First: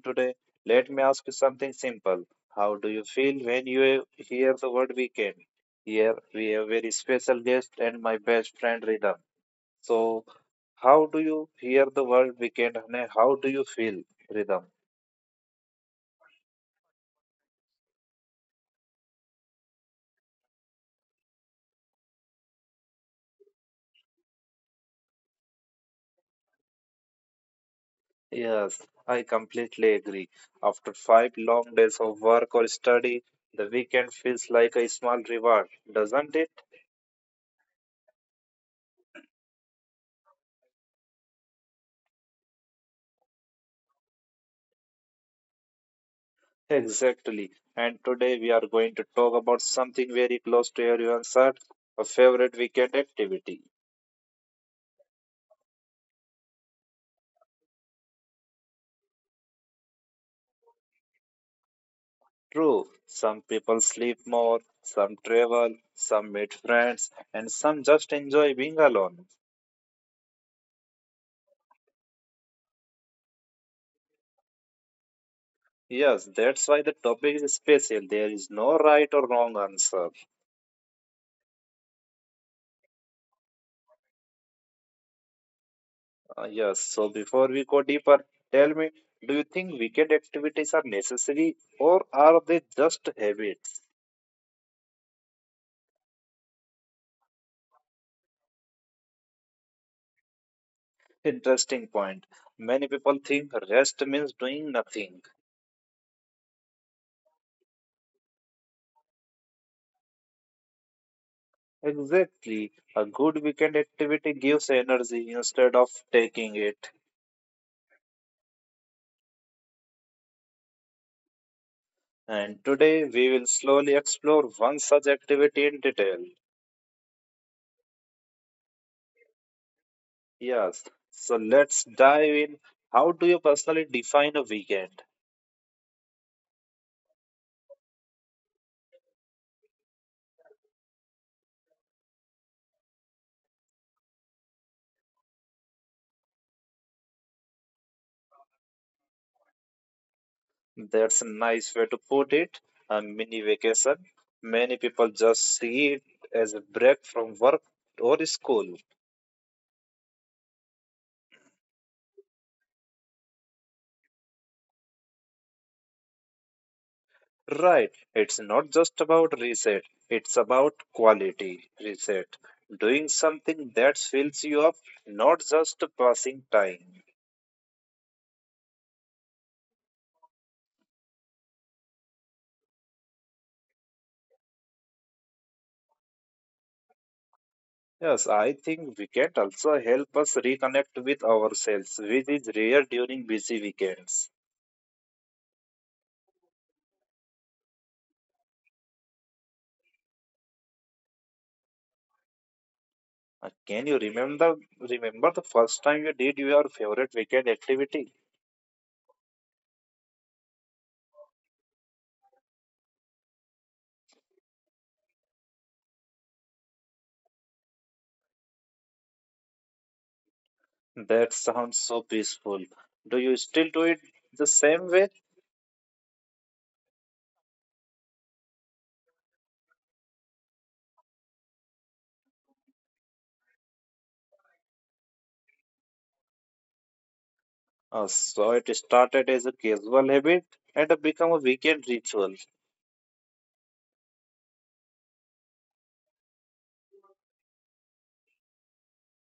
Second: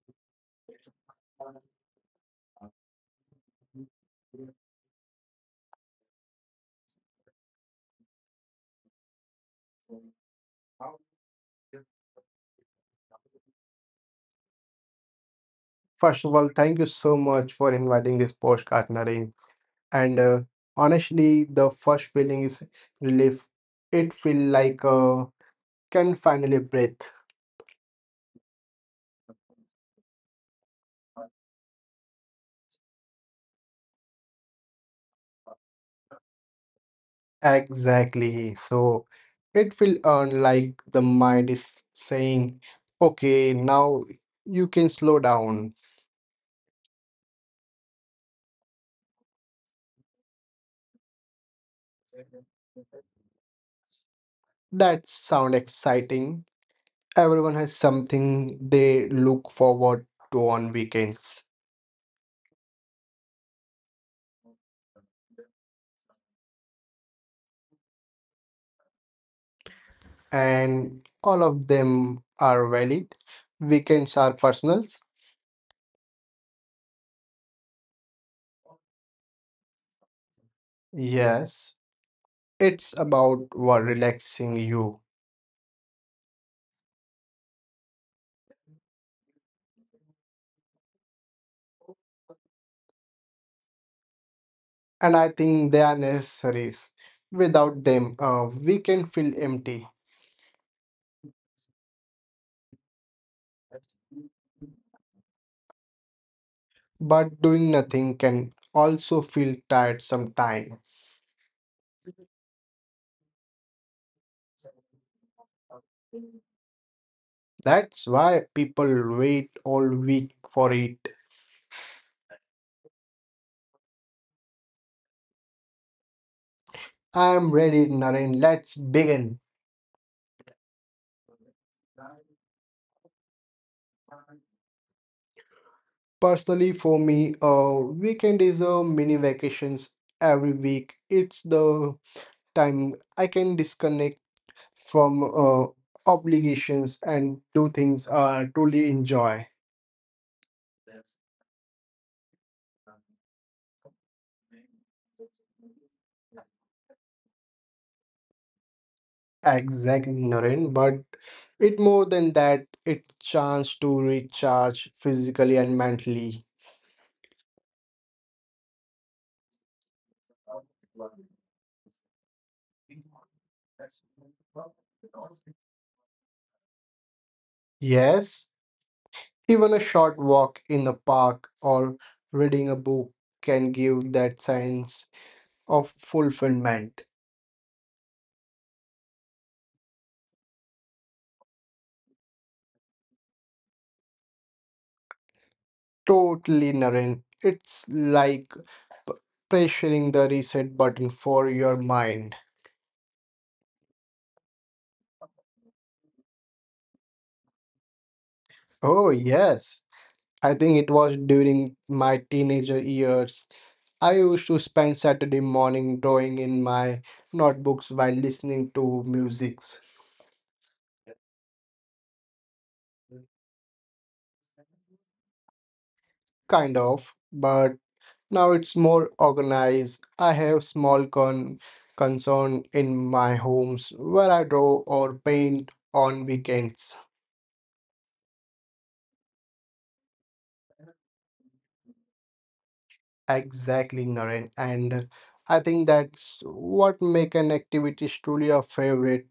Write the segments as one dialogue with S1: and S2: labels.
S1: today. Let me ask you something simple. How do you feel when you hear the word weekend? Here we have very special guest and my best friend Rhythm. So, how do you hear the word weekend and how do you feel, Rhythm?
S2: First of all, thank you so much for inviting this podcast, Naren. And honestly, the first feeling is relief. It feel like can finally breathe.
S1: Yes, I completely agree. After 5 long days of work or study, the weekend feels like a small reward, doesn't it?
S2: Exactly. So it feel earned like the mind is saying, okay, now you can slow down.
S1: Exactly. And today we are going to talk about something very close to everyone's heart, a favorite weekend activity.
S2: That sound exciting. Everyone has something they look forward to on weekends.
S1: True, some people sleep more, some travel, some meet friends, and some just enjoy being alone.
S2: And all of them are valid. Weekends are personals.
S1: Yes, that's why the topic is special. There is no right or wrong answer.
S2: Yes, it's about what relaxing you,
S1: Yes, so before we go deeper, tell me, do you think weekend activities are necessary or are they just habits?
S2: and I think they are necessaries. Without them, we can feel empty,
S1: Interesting point. Many people think rest means doing nothing.
S2: but doing nothing can also feel tired sometime.
S1: Exactly. A good weekend activity gives energy instead of taking it.
S2: That's why people wait all week for it.
S1: And today we will slowly explore one such activity in detail.
S2: I'm ready, Naren. Let's begin.
S1: Yes. So let's dive in. How do you personally define a weekend?
S2: Personally, for me, a weekend is a mini vacations every week. It's the time I can disconnect from obligations and do things I truly enjoy.
S1: That's a nice way to put it. A mini vacation. Many people just see it as a break from work or school.
S2: Exactly, Naren, but it more than that, it's chance to recharge physically and mentally.
S1: Right. It's not just about reset, it's about quality reset. Doing something that fills you up, not just passing time.
S2: Yes, even a short walk in the park or reading a book can give that sense of fulfillment.
S1: Yes, I think weekend also help us reconnect with ourselves, which is rare during busy weekends.
S2: Totally, Naren. It's like p- pressuring the reset button for your mind.
S1: Can you remember the first time you did your favorite weekend activity?
S2: Oh, yes. I think it was during my teenager years. I used to spend Saturday morning drawing in my notebooks while listening to musics.
S1: That sounds so peaceful. Do you still do it the same way?
S2: Kind of, but now it's more organized. I have small concern in my homes where I draw or paint on weekends.
S1: So it started as a casual habit and become a weekend ritual.
S2: Exactly, Naren. And I think that's what make an activity truly a favorite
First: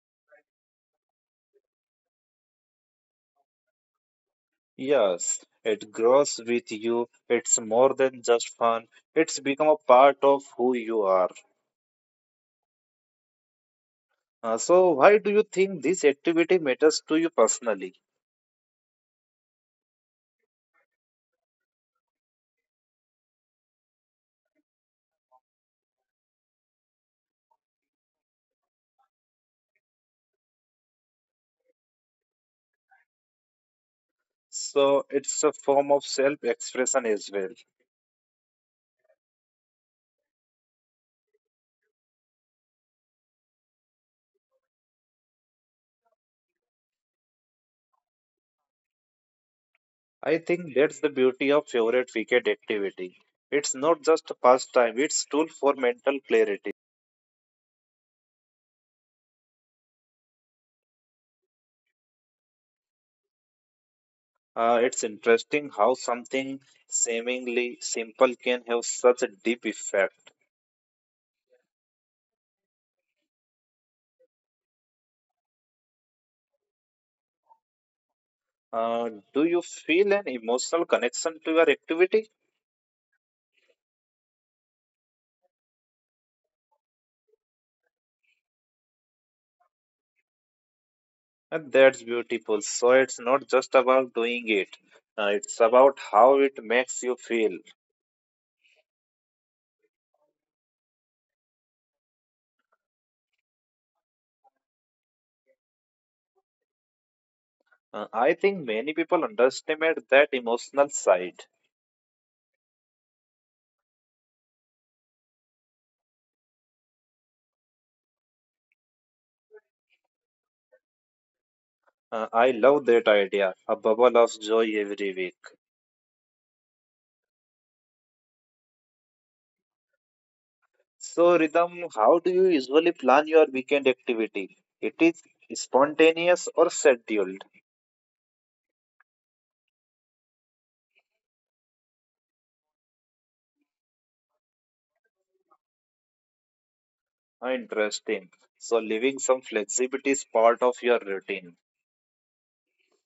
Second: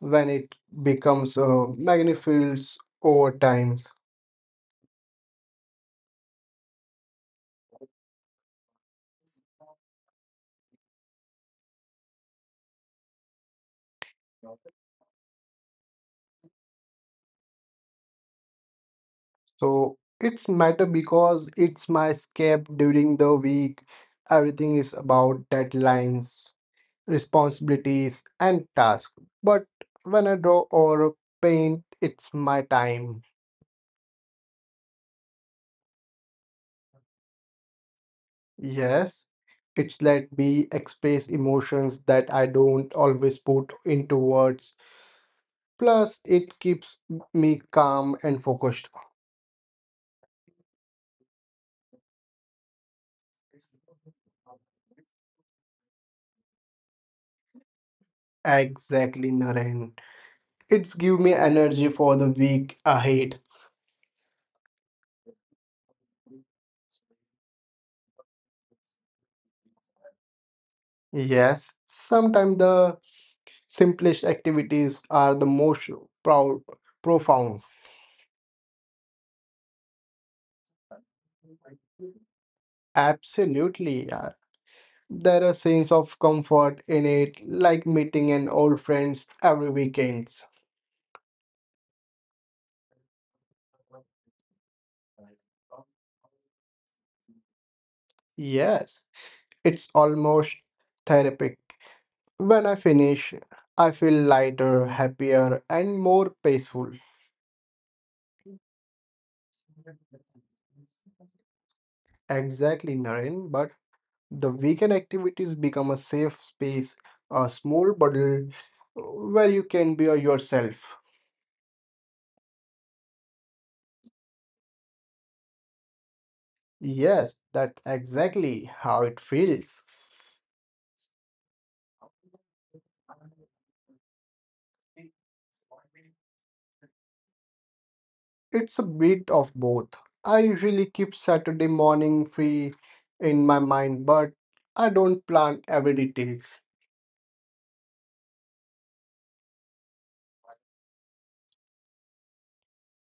S2: when it becomes magnifies over time.
S1: Yes, it grows with you. It's more than just fun. It's become a part of who you are. So why do you think this activity matters to you personally?
S2: So it's matter because it's my escape during the week. Everything is about deadlines, responsibilities, and tasks. But when I draw or paint, it's my time.
S1: So it's a form of self-expression as well.
S2: Yes, it's let me express emotions that I don't always put into words. Plus, it keeps me calm and focused.
S1: I think that's the beauty of favorite weekend activity. It's not just a pastime, it's tool for mental clarity.
S2: Exactly, Naren. It's give me energy for the week ahead.
S1: It's interesting how something seemingly simple can have such a deep effect.
S2: Yes, sometimes the simplest activities are the most proud, profound.
S1: Do you feel an emotional connection to your activity?
S2: Absolutely, yeah. There are sense of comfort in it, like meeting an old friends every weekends.
S1: And that's beautiful. So it's not just about doing it. It's about how it makes you feel.
S2: Yes. It's almost therapeutic. When I finish, I feel lighter, happier, and more peaceful.
S1: I think many people underestimate that emotional side.
S2: Exactly, Naren. But the weekend activities become a safe space, a small bubble where you can be yourself.
S1: I love that idea, a bubble of joy every week.
S2: Yes, that's exactly how it feels.
S1: So, Rhythm, how do you usually plan your weekend activity? It is spontaneous or scheduled?
S2: It's a bit of both. I usually keep Saturday morning free in my mind, but I don't plan every details.
S1: Ah, interesting. So, leaving some flexibility is part of your routine.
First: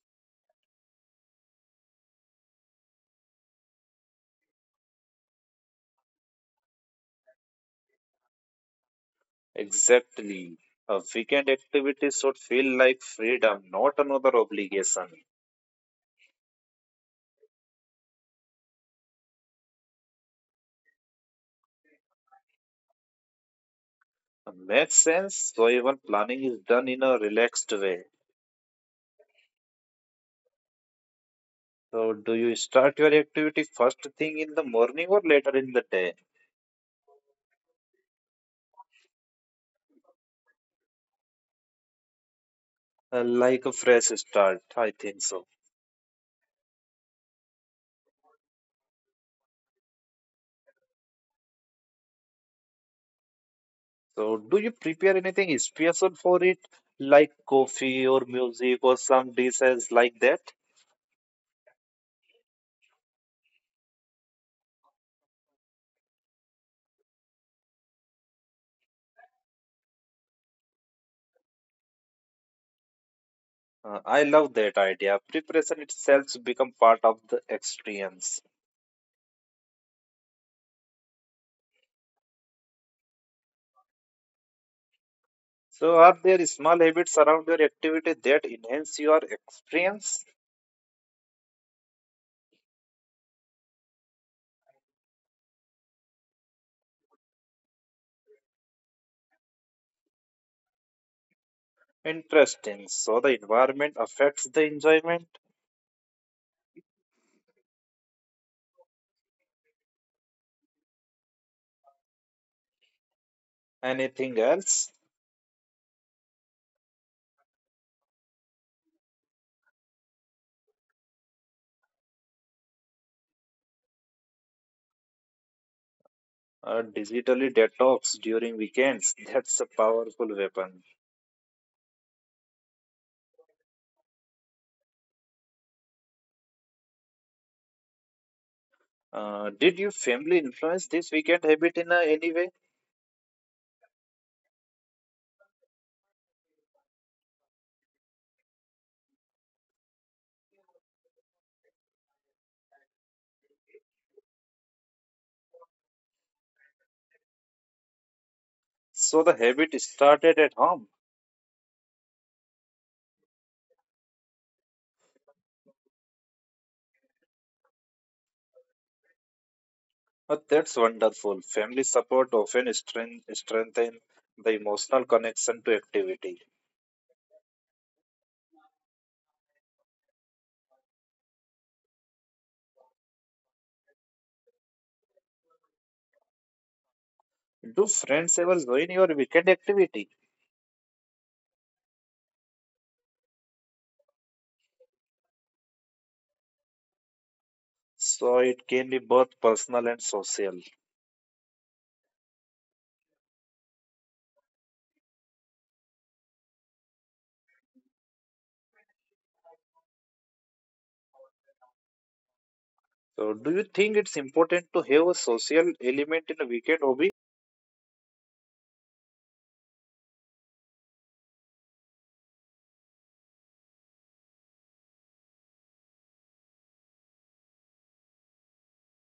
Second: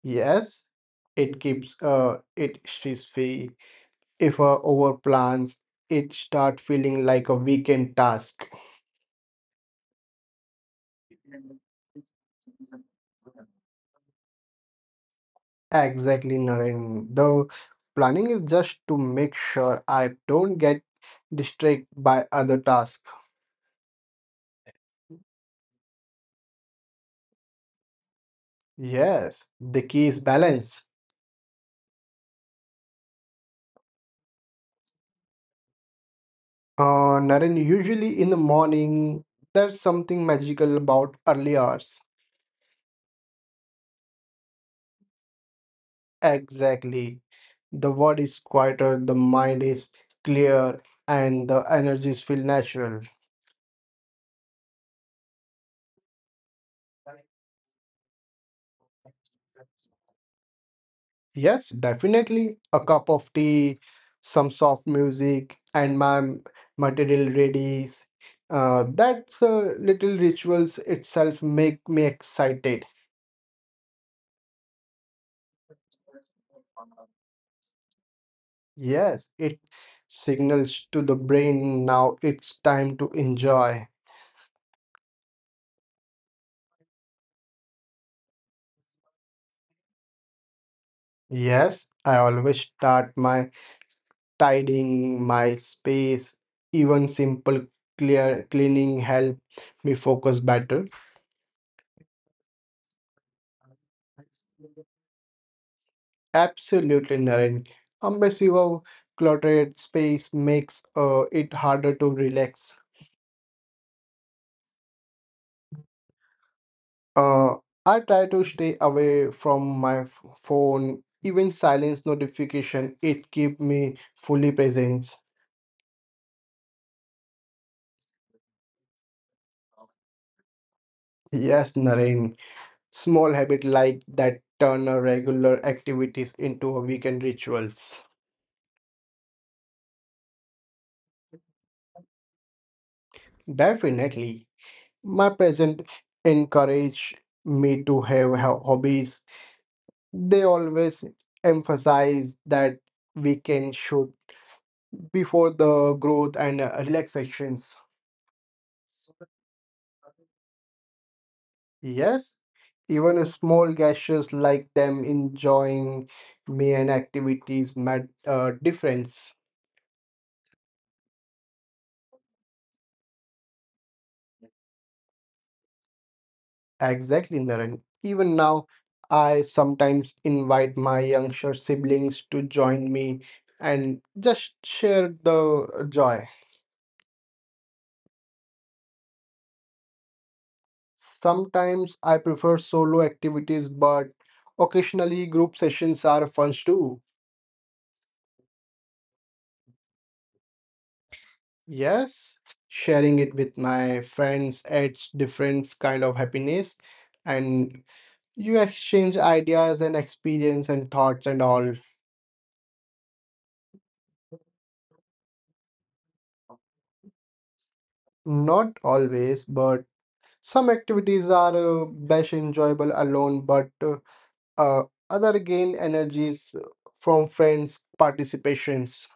S2: Yes, it keeps it stress-free. If overplans, it start feeling like a weekend task.
S1: Exactly. A weekend activity should feel like freedom, not another obligation.
S2: Exactly, Naren. The planning is just to make sure I don't get distracted by other tasks.
S1: Makes sense. So, even planning is done in a relaxed way.
S2: Yes, the key is balance.
S1: So, do you start your activity first thing in the morning or later in the day?
S2: Naren, usually in the morning, there's something magical about early hours.
S1: Like a fresh start, I think so.
S2: Exactly. The body is quieter, the mind is clear, and the energies feel natural.
S1: So, do you prepare anything special for it, like coffee or music or some dishes like that?
S2: Yes, definitely. A cup of tea, some soft music, and my material readies. That's little rituals itself make me excited.
S1: I love that idea. Preparation itself become part of the experience.
S2: Yes, it signals to the brain now it's time to enjoy.
S1: So, are there small habits around your activity that enhance your experience?
S2: Yes, I always start my tidying my space, even simple clear cleaning help me focus better.
S1: Interesting. So, the environment affects the enjoyment.
S2: Absolutely, Naren. A massive cluttered space makes it harder to relax.
S1: Anything else?
S2: Uh, I try to stay away from my phone, even silence notification. It keep me fully present.
S1: Digitally detox during weekends. That's a powerful weapon.
S2: Yes, Naren. Small habit like that turn a regular activities into a weekend rituals.
S1: Did your family influence this weekend habit in any way?
S2: Definitely. My present encourage me to have hobbies. They always emphasize that weekend should be for the growth and relaxations.
S1: So the habit started at home.
S2: Yes, even a small gestures like them enjoying me and activities made a difference.
S1: That's wonderful. Family support often strengthen the emotional connection to activity.
S2: Exactly, Naren. Even now, I sometimes invite my younger siblings to join me and just share the joy.
S1: Do friends ever join your weekend activity?
S2: Sometimes I prefer solo activities, but occasionally group sessions are fun too.
S1: So it can be both personal and social.
S2: Yes, sharing it with my friends adds different kind of happiness and you exchange ideas and experience and thoughts and all.
S1: So do you think it's important to have a social element in a weekend hobby?
S2: Not always, but some activities are best enjoyable alone, but uh, other gain energies from friends' participations.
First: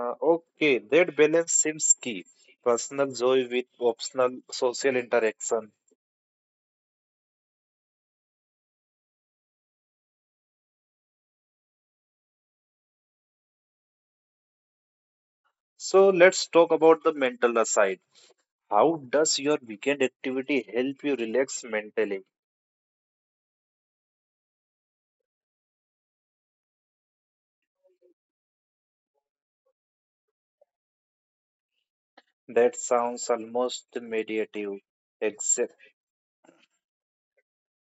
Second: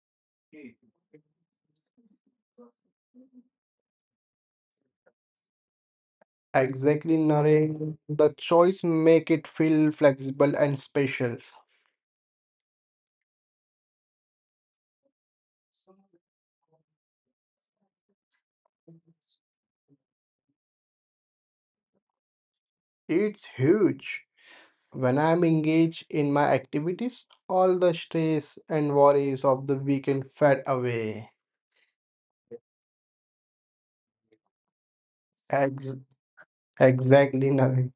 S1: Okay, that balance seems key. Personal joy with optional social interaction.
S2: Exactly, Naren. The choice make it feel flexible and special.
S1: So let's talk about the mental side. How does your weekend activity help you relax mentally?
S2: It's huge. When I'm engaged in my activities, all the stress and worries of the weekend fade away.
S1: That sounds almost meditative. Except,
S2: Ex- exactly, Naren.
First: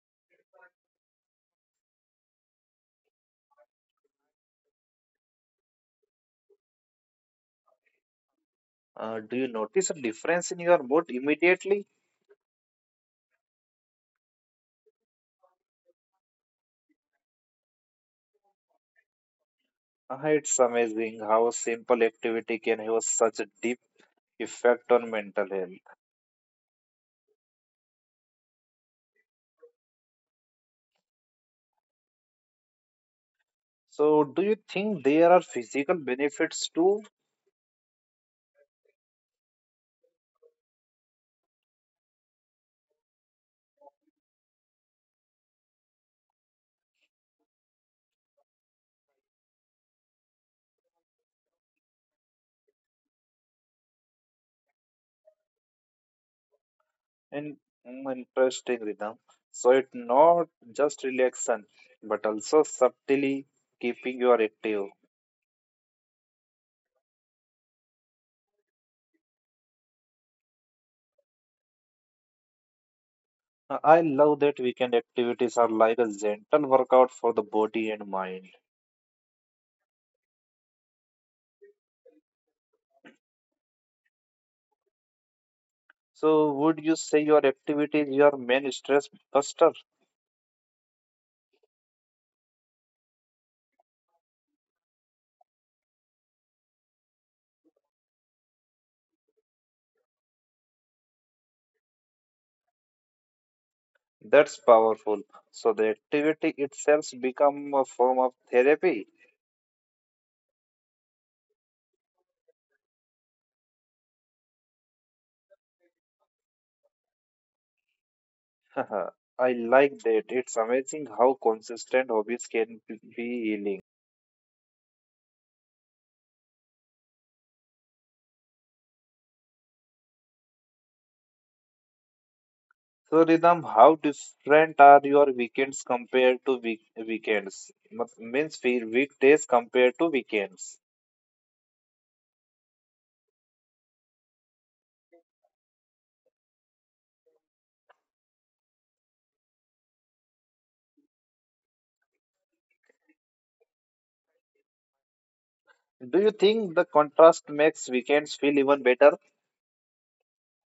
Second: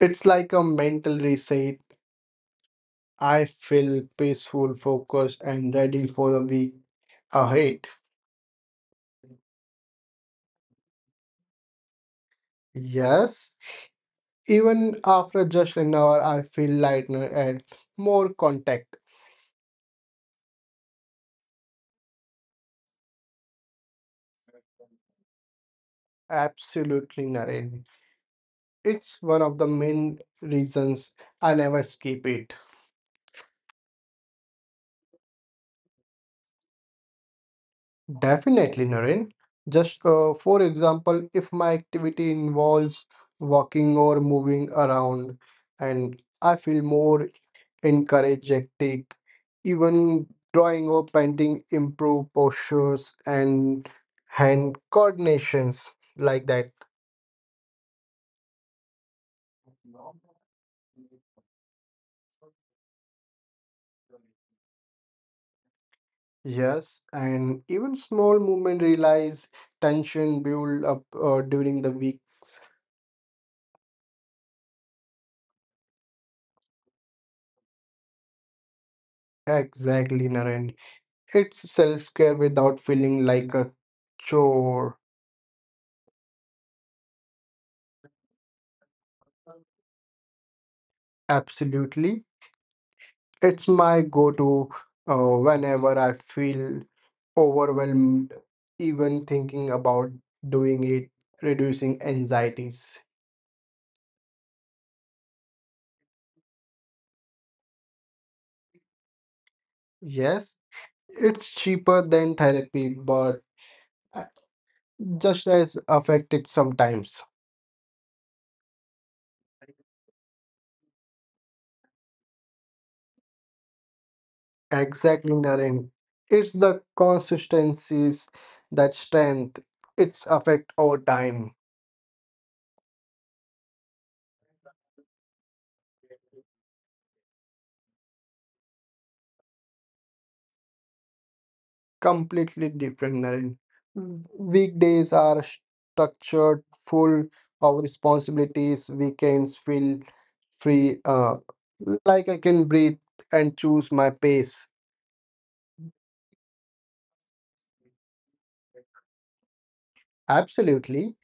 S2: It's like a mental reset. I feel peaceful, focused, and ready for the week ahead.
S1: do you notice a difference in your mood immediately?
S2: Yes, even after just an hour, I feel lighter and more contact.
S1: It's amazing how a simple activity can have such a deep effect on mental health.
S2: Absolutely, Naren. It's one of the main reasons I never skip it.
S1: So, do you think there are physical benefits too?
S2: Definitely, Naren. Just for example, if my activity involves walking or moving around, and I feel more energetic, even drawing or painting improve postures and hand coordinations like that.
S1: And mm, interesting rhythm. So it's not just relaxation, but also subtly keeping you active.
S2: Yes, and even small movement realize tension build up during the weeks.
S1: I love that weekend activities are like a gentle workout for the body and mind.
S2: Exactly, Naren. It's self-care without feeling like a chore.
S1: So, would you say your activity is your main stress buster?
S2: Absolutely. It's my go-to whenever I feel overwhelmed, even thinking about doing it, reducing anxieties.
S1: That's powerful. So, the activity itself become a form of therapy.
S2: Yes, it's cheaper than therapy, but uh, just as effective sometimes.
S1: I like that. It's amazing how consistent hobbies can be healing.
S2: Exactly, Naren. It's the consistencies that strength its affect over time.
S1: So, Ridham, how different are your weekends compared to weekends? Means, weekdays compared to weekends.
S2: Completely different, Naren. Mm. Weekdays are structured, full of responsibilities. Weekends feel free, like I can breathe and choose my pace.
S1: Do you think the contrast makes weekends feel even better?
S2: Absolutely.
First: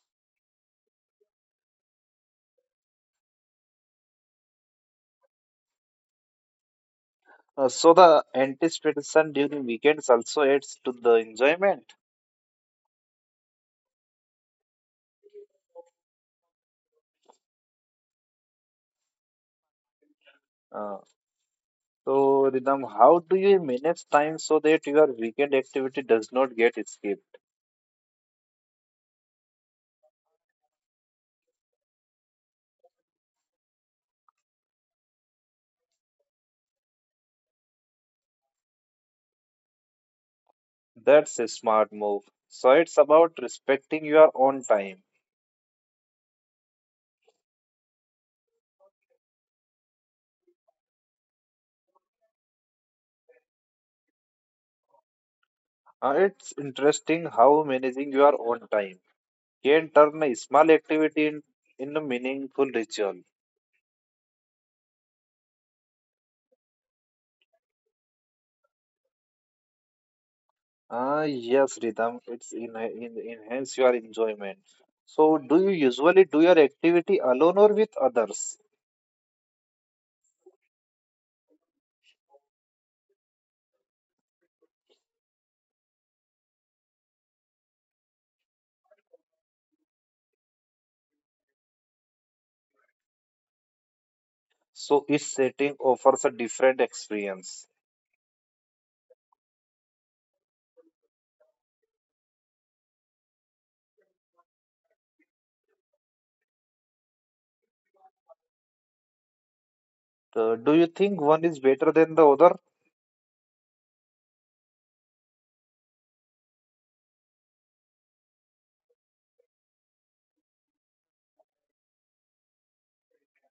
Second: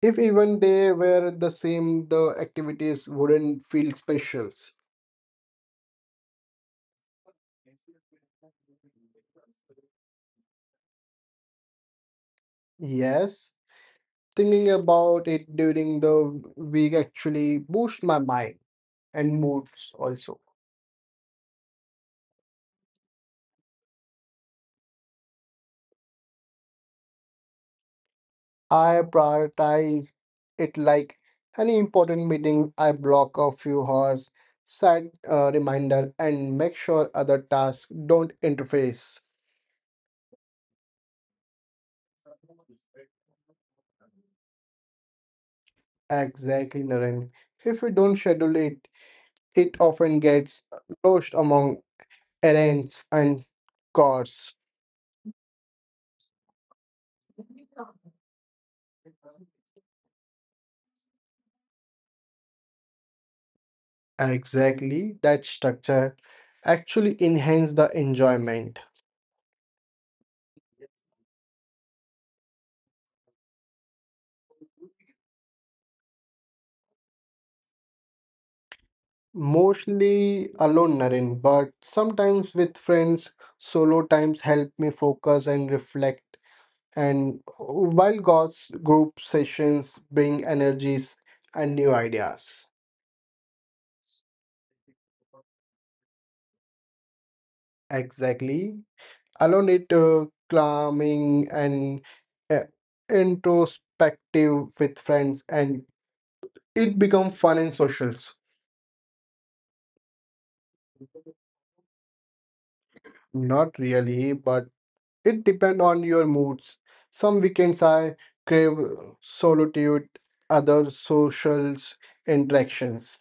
S2: If even they were the same, the activities wouldn't feel specials.
S1: So the anticipation during weekends also adds to the enjoyment.
S2: Yes, thinking about it during the week actually boosts my mind and moods also.
S1: Uh, so Ridham, how do you manage time so that your weekend activity does not get skipped?
S2: I prioritize it like any important meeting. I block a few hours, set a reminder, and make sure other tasks don't interface.
S1: That's a smart move. So it's about respecting your own time.
S2: Exactly, Naren. If we don't schedule it, it often gets lost among errands and chores.
S1: It's interesting how managing your own time can turn a small activity in a meaningful ritual.
S2: Exactly, that structure actually enhance the enjoyment.
S1: Ah, yes, Ritam, it's in enhance your enjoyment. So, do you usually do your activity alone or with others?
S2: Mostly alone, Naren, but sometimes with friends, solo times help me focus and reflect. And while God's group sessions bring energies and new ideas.
S1: So, each setting offers a different experience.
S2: Exactly. Alone it calming and uh, introspective with friends, and it become fun and socials.
S1: Do you think one is better than the other?
S2: Not really, but it depends on your moods. Some weekends I crave solitude, other social interactions.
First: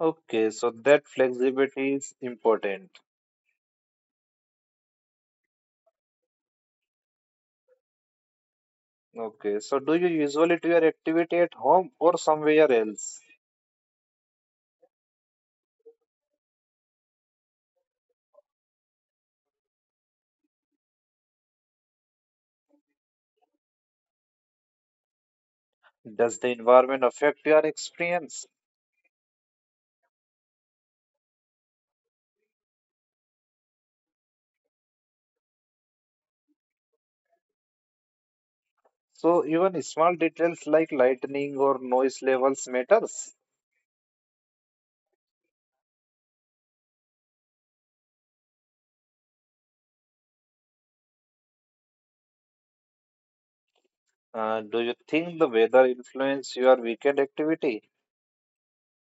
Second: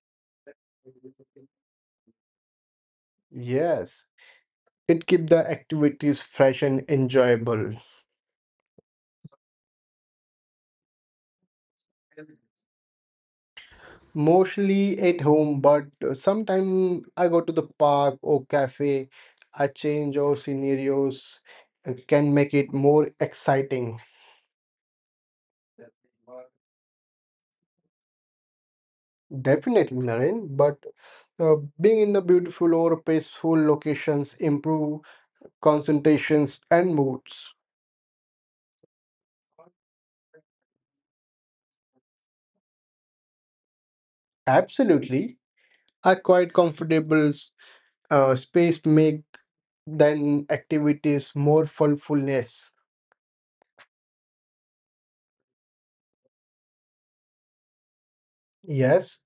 S1: Okay, so that flexibility is important.
S2: Yes, it keeps the activities fresh and enjoyable.
S1: Okay, so do you usually do your activity at home or somewhere else?
S2: Mostly at home, but sometimes I go to the park or cafe. I change our scenarios and can make it more exciting.
S1: Does the environment affect your experience?
S2: Definitely, Naren, but being in the beautiful or peaceful locations improve concentrations, and moods.
S1: So even small details like lightning or noise levels matters.
S2: Absolutely. A quite comfortable space make then activities more fulfulness.
S1: Do you think the weather influence your weekend activity?
S2: Yes,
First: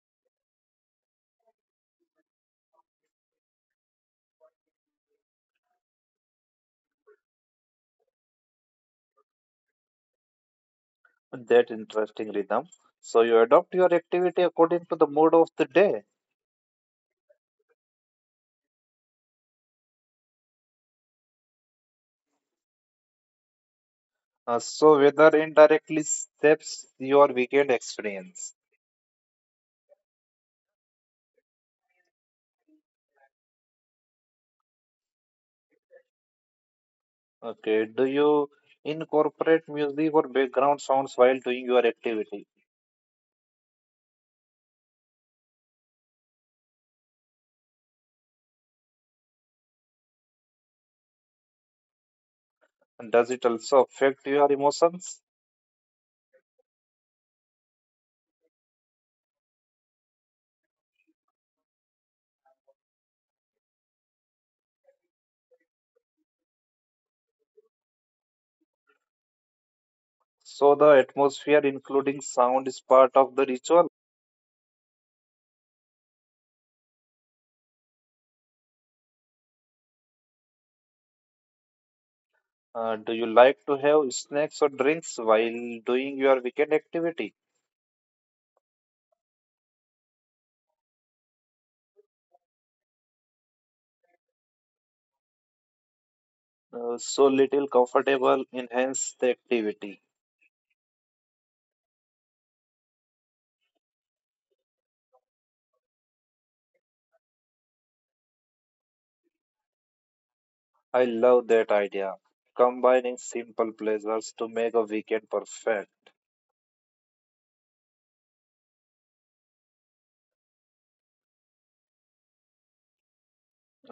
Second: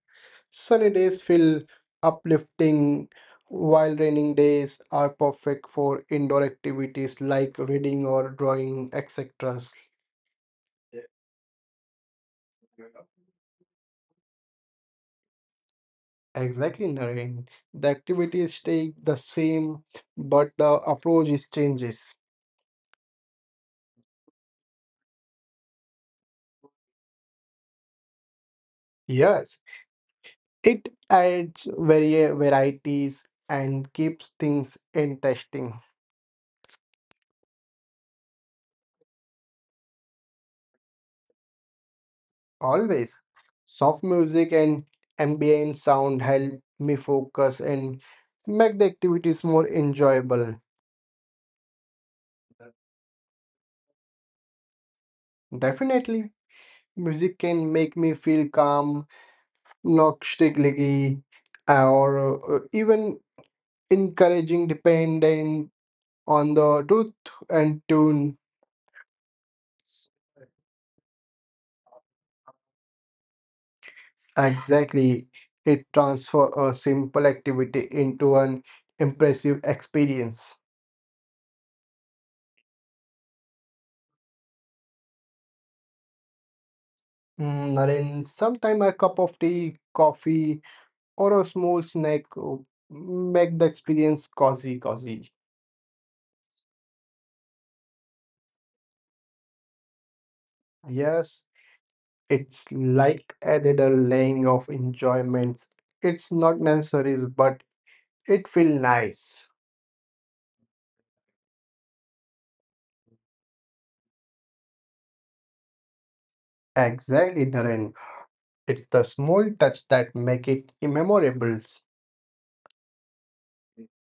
S2: sunny days feel uplifting, while raining days are perfect for indoor activities like reading or drawing, etc.
S1: That interesting rhythm. So you adopt your activity according to the mood of the day.
S2: Exactly, Naren. The activities stay the same, but the approach is changes.
S1: So weather indirectly shapes your weekend experience.
S2: Yes, it adds varieties and keeps things interesting.
S1: Okay. Do you incorporate music or background sounds while doing your activity?
S2: Always. Soft music and ambient sound help me focus and make the activities more enjoyable.
S1: And does it also affect your emotions?
S2: Definitely, music can make me feel calm, nostalgic, or even encouraging, dependent on the truth and tune.
S1: So the atmosphere, including sound, is part of the ritual.
S2: Exactly. It transfer a simple activity into an impressive experience.
S1: Do you like to have snacks or drinks while doing your weekend activity?
S2: Mm, Naren, sometime a cup of tea, coffee, or a small snack make the experience cozy, cozy.
S1: So little comfortable enhance the activity.
S2: Yes, it's like added a laying of enjoyments. It's not necessary, but it feel nice.
S1: I love that idea. Combining simple pleasures to make a weekend perfect.
S2: Exactly, Naren. It's the small touch that make it memorable.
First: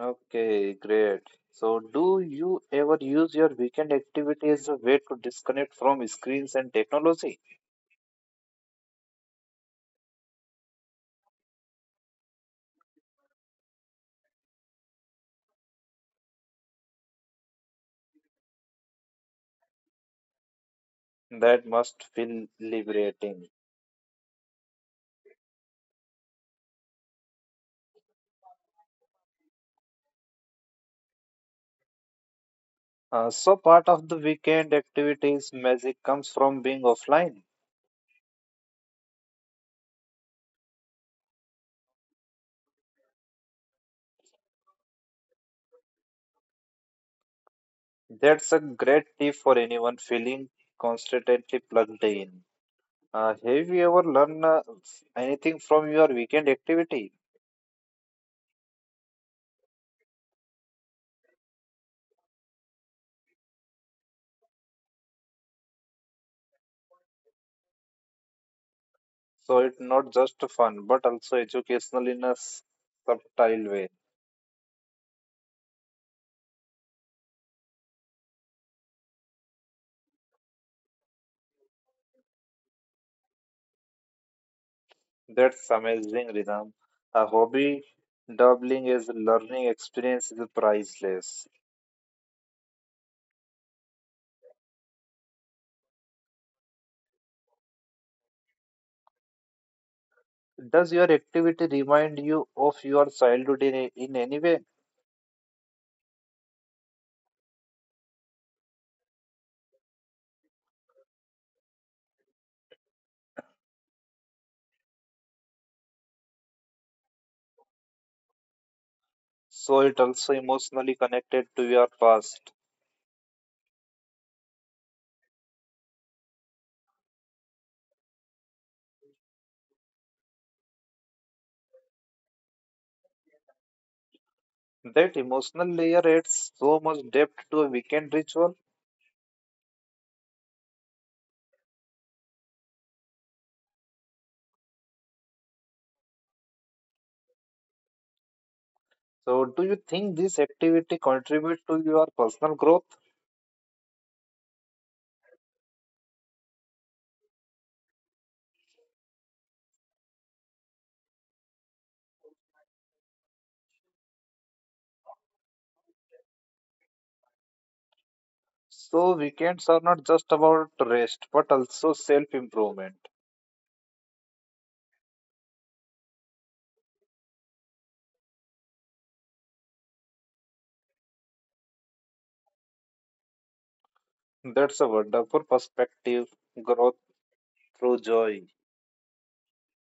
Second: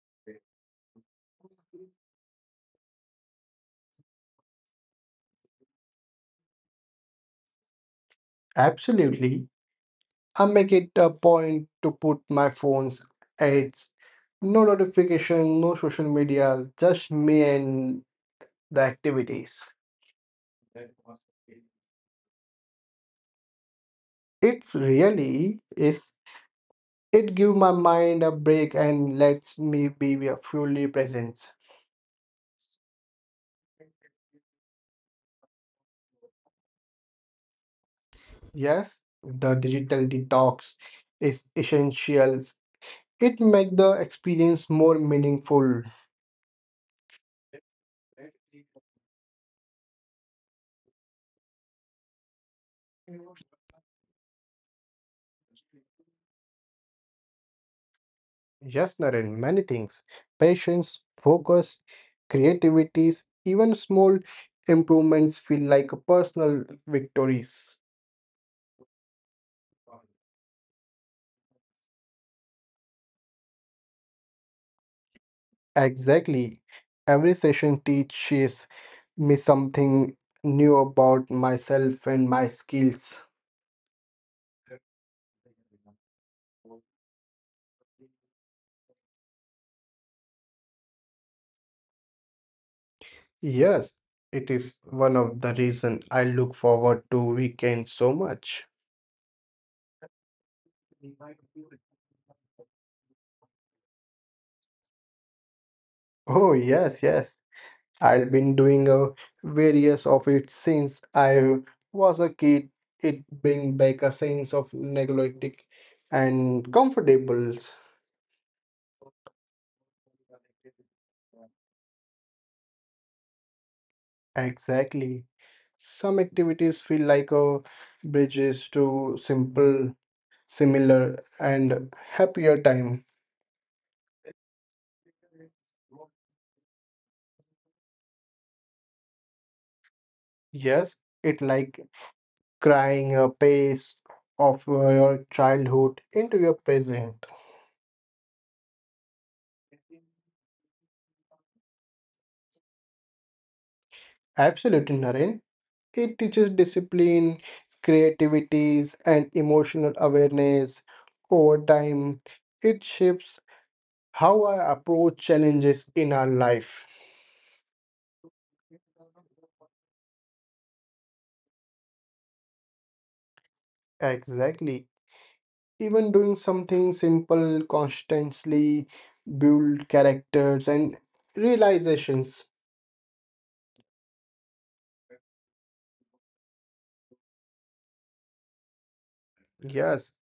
S1: Okay, great. So, do you ever use your weekend activity as a way to disconnect from screens and technology?
S2: Absolutely. I make it a point to put my phone's ads, no notification, no social media, just me and the activities.
S1: That must feel liberating.
S2: It's really is it give my mind a break and lets me be a fully present.
S1: So, part of the weekend activities magic comes from being offline.
S2: Yes, the digital detox is essential. It make the experience more meaningful.
S1: That's a great tip for anyone feeling constantly plugged in. Have you ever learned anything from your weekend activity?
S2: Yes, Naren, many things. Patience, focus, creativities, even small improvements feel like personal victories.
S1: So it's not just fun, but also educational in a subtle way.
S2: Exactly. Every session teaches me something new about myself and my skills.
S1: That's amazing, Ridham. A hobby doubling as a learning experience is priceless.
S2: Yes, it is one of the reason I look forward to weekends so much.
S1: Does your activity remind you of your childhood in in any way?
S2: Oh, yes. I've been doing a various of it since I was a kid. It bring back a sense of neglectic and comfortables.
S1: So it also emotionally connected to your past.
S2: Exactly. Some activities feel like a bridges to simple, similar, and happier time.
S1: That emotional layer adds so much depth to a weekend ritual.
S2: Yes, it like crying a pace of your childhood into your present.
S1: So, do you think this activity contributes to your personal growth?
S2: Absolutely, Naren. It teaches discipline, creativities, and emotional awareness. Over time, it shapes how I approach challenges in our life.
S1: So, weekends are not just about rest but also self improvement.
S2: Exactly. Even doing something simple constantly build characters and realizations.
S1: That's a wonderful perspective, growth through joy.
S2: Yes,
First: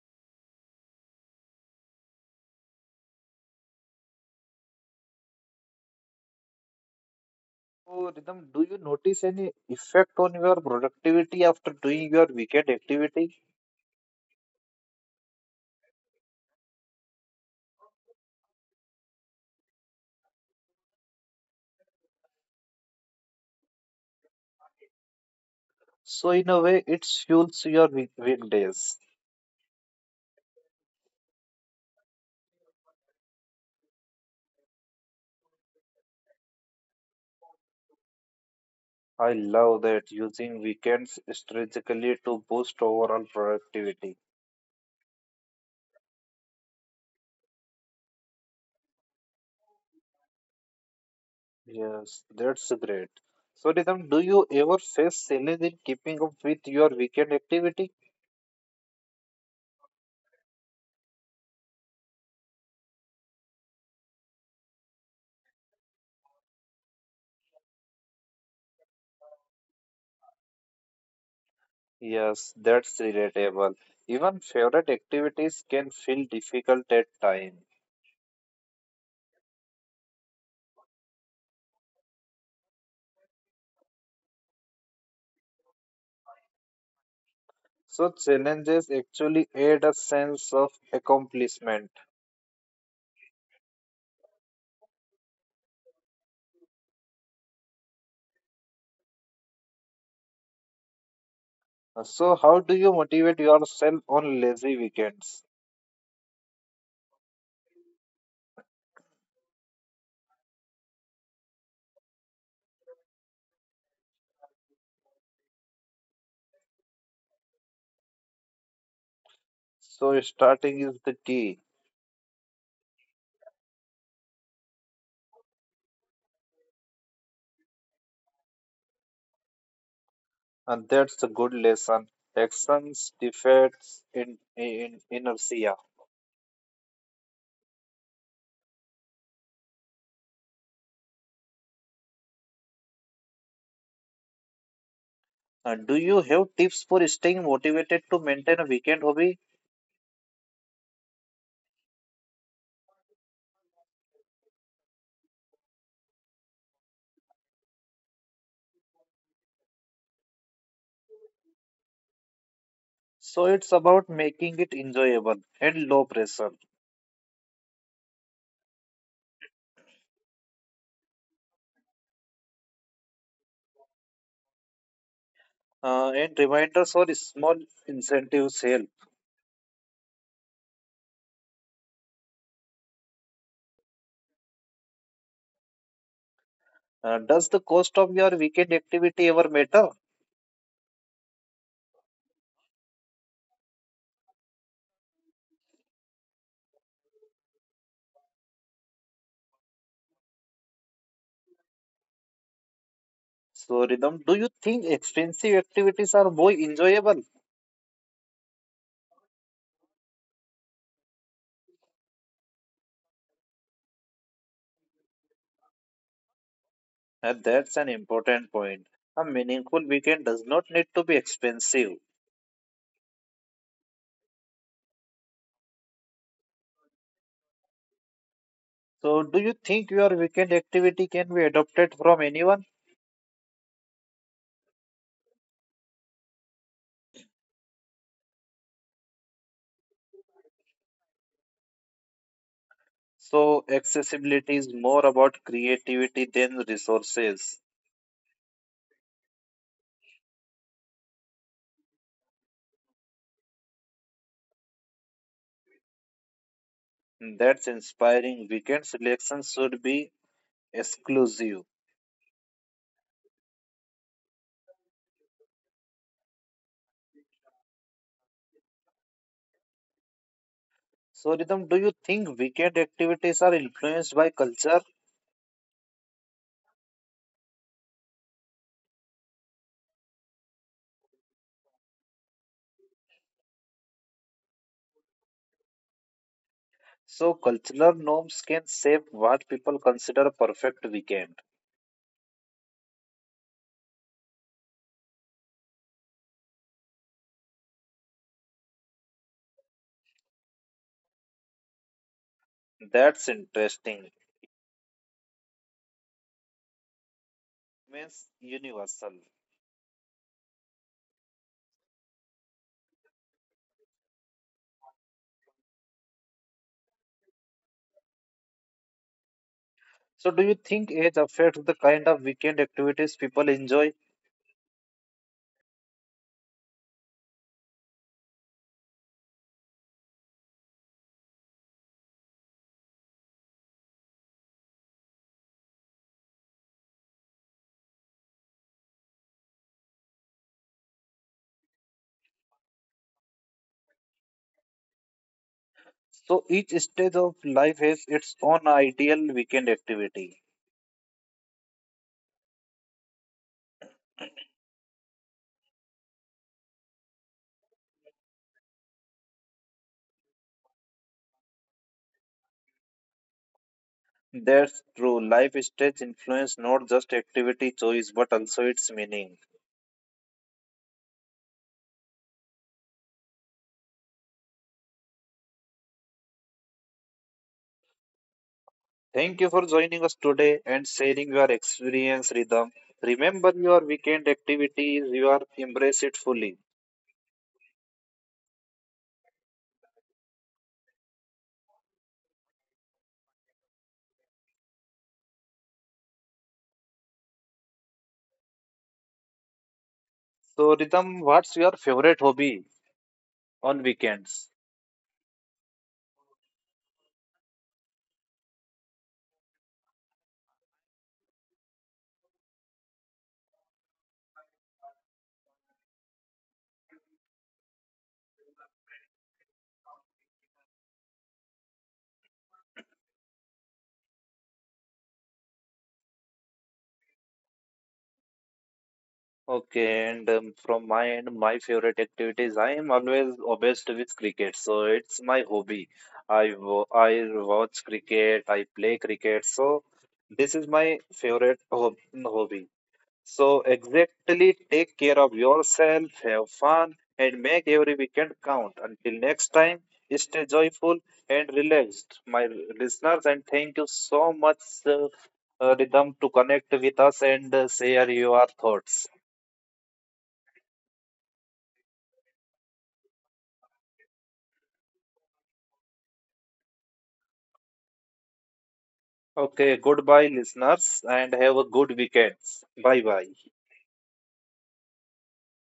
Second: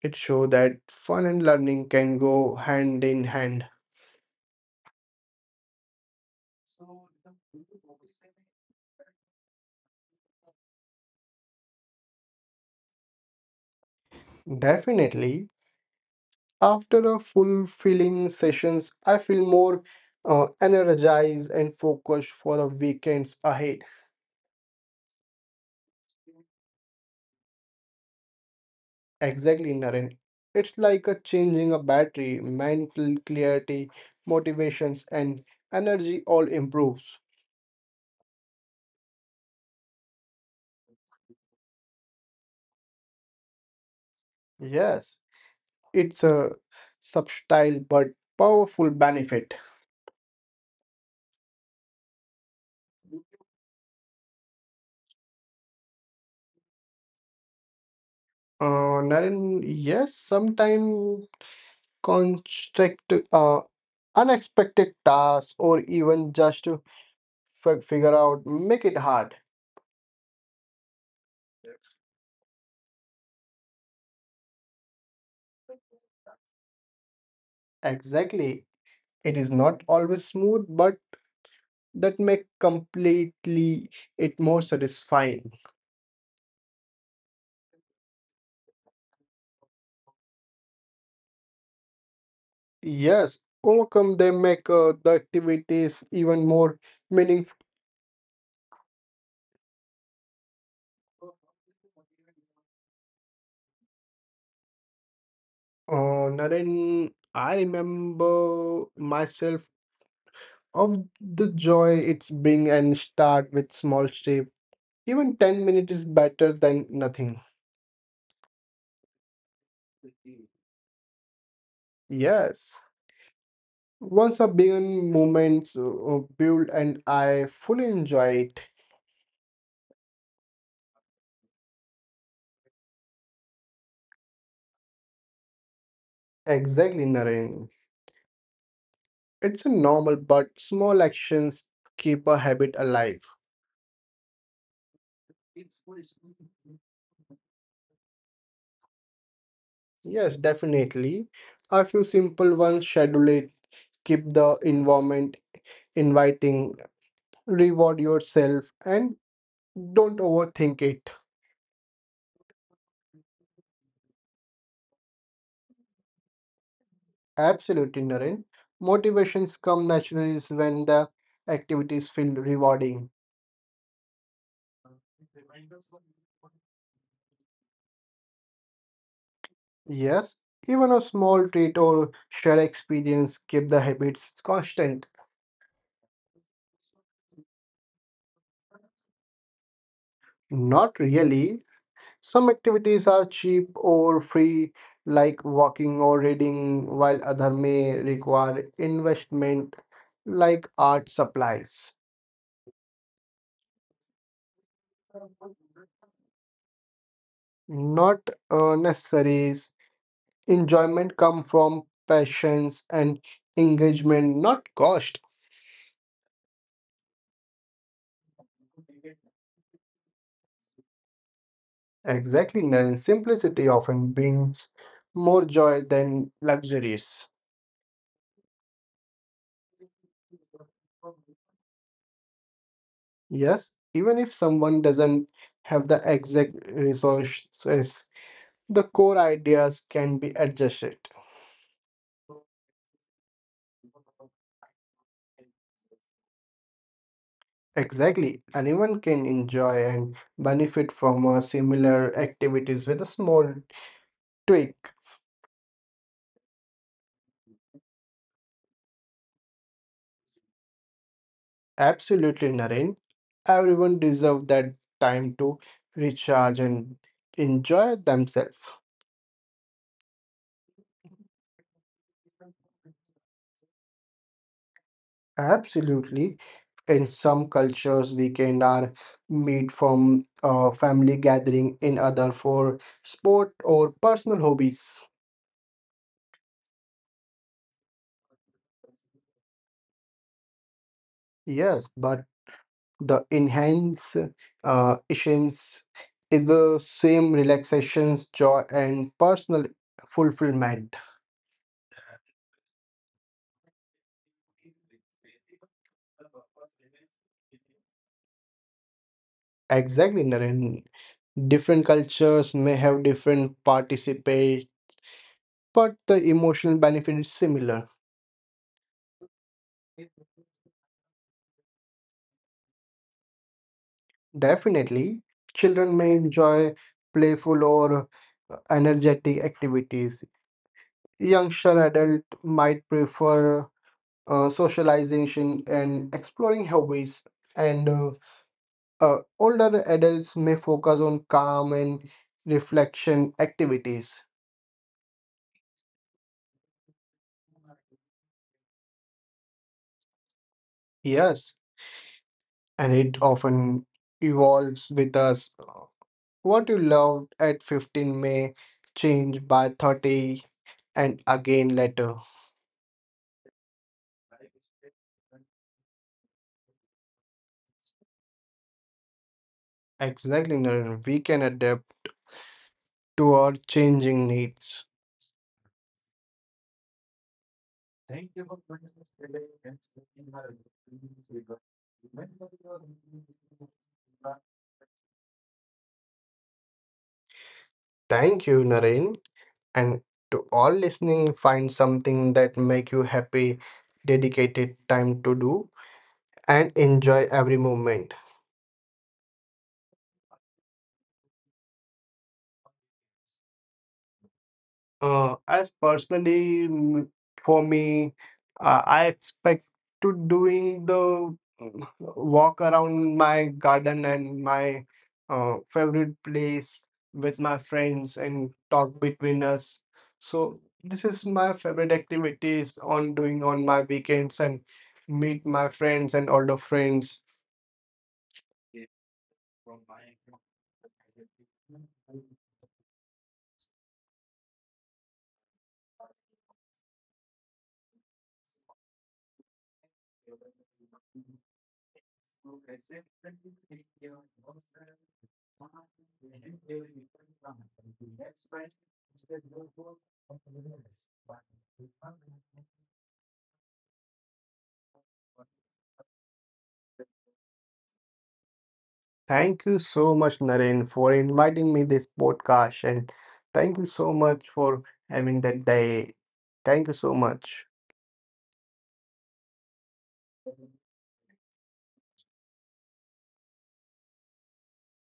S2: it shows that fun and learning can go hand in hand.
S1: So, Rhythm, do you notice any effect on your productivity after doing your weekend activity?
S2: Definitely. After a fulfilling sessions, I feel more energized and focused for the weekends ahead.
S1: So, in a way, it fuels your weekdays.
S2: Exactly, Naren. It's like a changing a battery, mental clarity, motivations, and energy all improves.
S1: I love that using weekends strategically to boost overall productivity.
S2: Yes, it's a subtle but powerful benefit.
S1: Yes, that's great. So, Rhythm, do you ever face challenge in keeping up with your weekend activity?
S2: Naren, yes, sometimes construct unexpected tasks or even just figure out, make it hard.
S1: Yes, that's relatable. Even favorite activities can feel difficult at times.
S2: Exactly. It is not always smooth, but that make completely it more satisfying.
S1: So, challenges actually add a sense of accomplishment.
S2: Yes, overcome them make the activities even more meaningful.
S1: So, how do you motivate yourself on lazy weekends?
S2: Naren, I remember myself of the joy it's bring and start with small step. Even 10 minutes is better than nothing.
S1: So, starting is the key,
S2: Yes. Once a billion moments build and I fully enjoy it.
S1: and that's a good lesson. Actions defeats in inertia.
S2: Exactly, Naren. It's a normal but small actions keep a habit alive.
S1: Do you have tips for staying motivated to maintain a weekend hobby?
S2: Yes, definitely. A few simple ones schedule it, keep the environment inviting, reward yourself, and don't overthink it.
S1: So it's about making it enjoyable and low pressure.
S2: Absolutely, Naren. Motivations come naturally when the activities feel rewarding.
S1: And reminders or small incentives help.
S2: Yes, even a small treat or shared experience keep the habits constant.
S1: Does the cost of your weekend activity ever matter?
S2: Not really. Some activities are cheap or free, like walking or reading, while other may require investment, like art supplies.
S1: So, Rhythm, do you think expensive activities are more enjoyable?
S2: Not necessaries. Enjoyment come from passions and engagement, not cost.
S1: That's an important point. A meaningful weekend does not need to be expensive.
S2: Exactly, Naren. Simplicity often brings more joy than luxuries.
S1: So, do you think your weekend activity can be adopted from anyone?
S2: Yes, even if someone doesn't have the exact resources, the core ideas can be adjusted.
S1: So, accessibility is more about creativity than resources.
S2: Exactly, anyone can enjoy and benefit from similar activities with a small tweaks.
S1: That's inspiring. Weekend selections should be exclusive.
S2: Absolutely, Naren. Everyone deserves that time to recharge and enjoy themselves.
S1: So, Rhythm, do you think weekend activities are influenced by culture?
S2: Absolutely. In some cultures, weekend are made from family gathering, in other for sport or personal hobbies.
S1: So, cultural norms can shape what people consider a perfect weekend.
S2: Yes, but the enhance essence is the same relaxations, joy, and personal fulfillment.
S1: That's interesting. Means universal.
S2: Exactly, Naren. Different cultures may have different participate, but the emotional benefit is similar.
S1: So, do you think age affects the kind of weekend activities people enjoy?
S2: Definitely, children may enjoy playful or energetic activities. Youngster adult might prefer socialization and exploring hobbies, and older adults may focus on calm and reflection activities.
S1: So, each stage of life has its own ideal weekend activity.
S2: Yes, and it often evolves with us. What you loved at 15 may change by 30 and again later.
S1: That's true. Life stage influence not just activity choice but also its meaning.
S2: Exactly, Naren. We can adapt to our changing needs.
S1: Thank you for joining us today and sharing your experience, Rhythm. Remember your weekend activities, you are embrace it fully.
S2: Thank you, Naren. And to all listening, find something that make you happy, dedicated time to do, and enjoy every moment.
S1: So, Rhythm, what's your favorite hobby on weekends?
S2: As personally, for me, I expect to doing the mm, walk around my garden and my favorite place with my friends and talk between us. So this is my favorite activities on doing on my weekends and meet my friends and older friends.
S1: Okay, and from my end, my favorite activities. I am always obsessed with cricket, so it's my hobby. I watch cricket, I play cricket, so this is my favorite hobby. So exactly take care of yourself, have fun, and make every weekend count. Until next time, stay joyful and relaxed, my listeners. And thank you so much, uh, Rhythm, to connect with us and share your thoughts.
S2: Thank you so much, Naren, for inviting me this podcast, and thank you so much for having that day. Thank you so much.
S1: Okay, goodbye, listeners, and have a good weekend. Bye bye.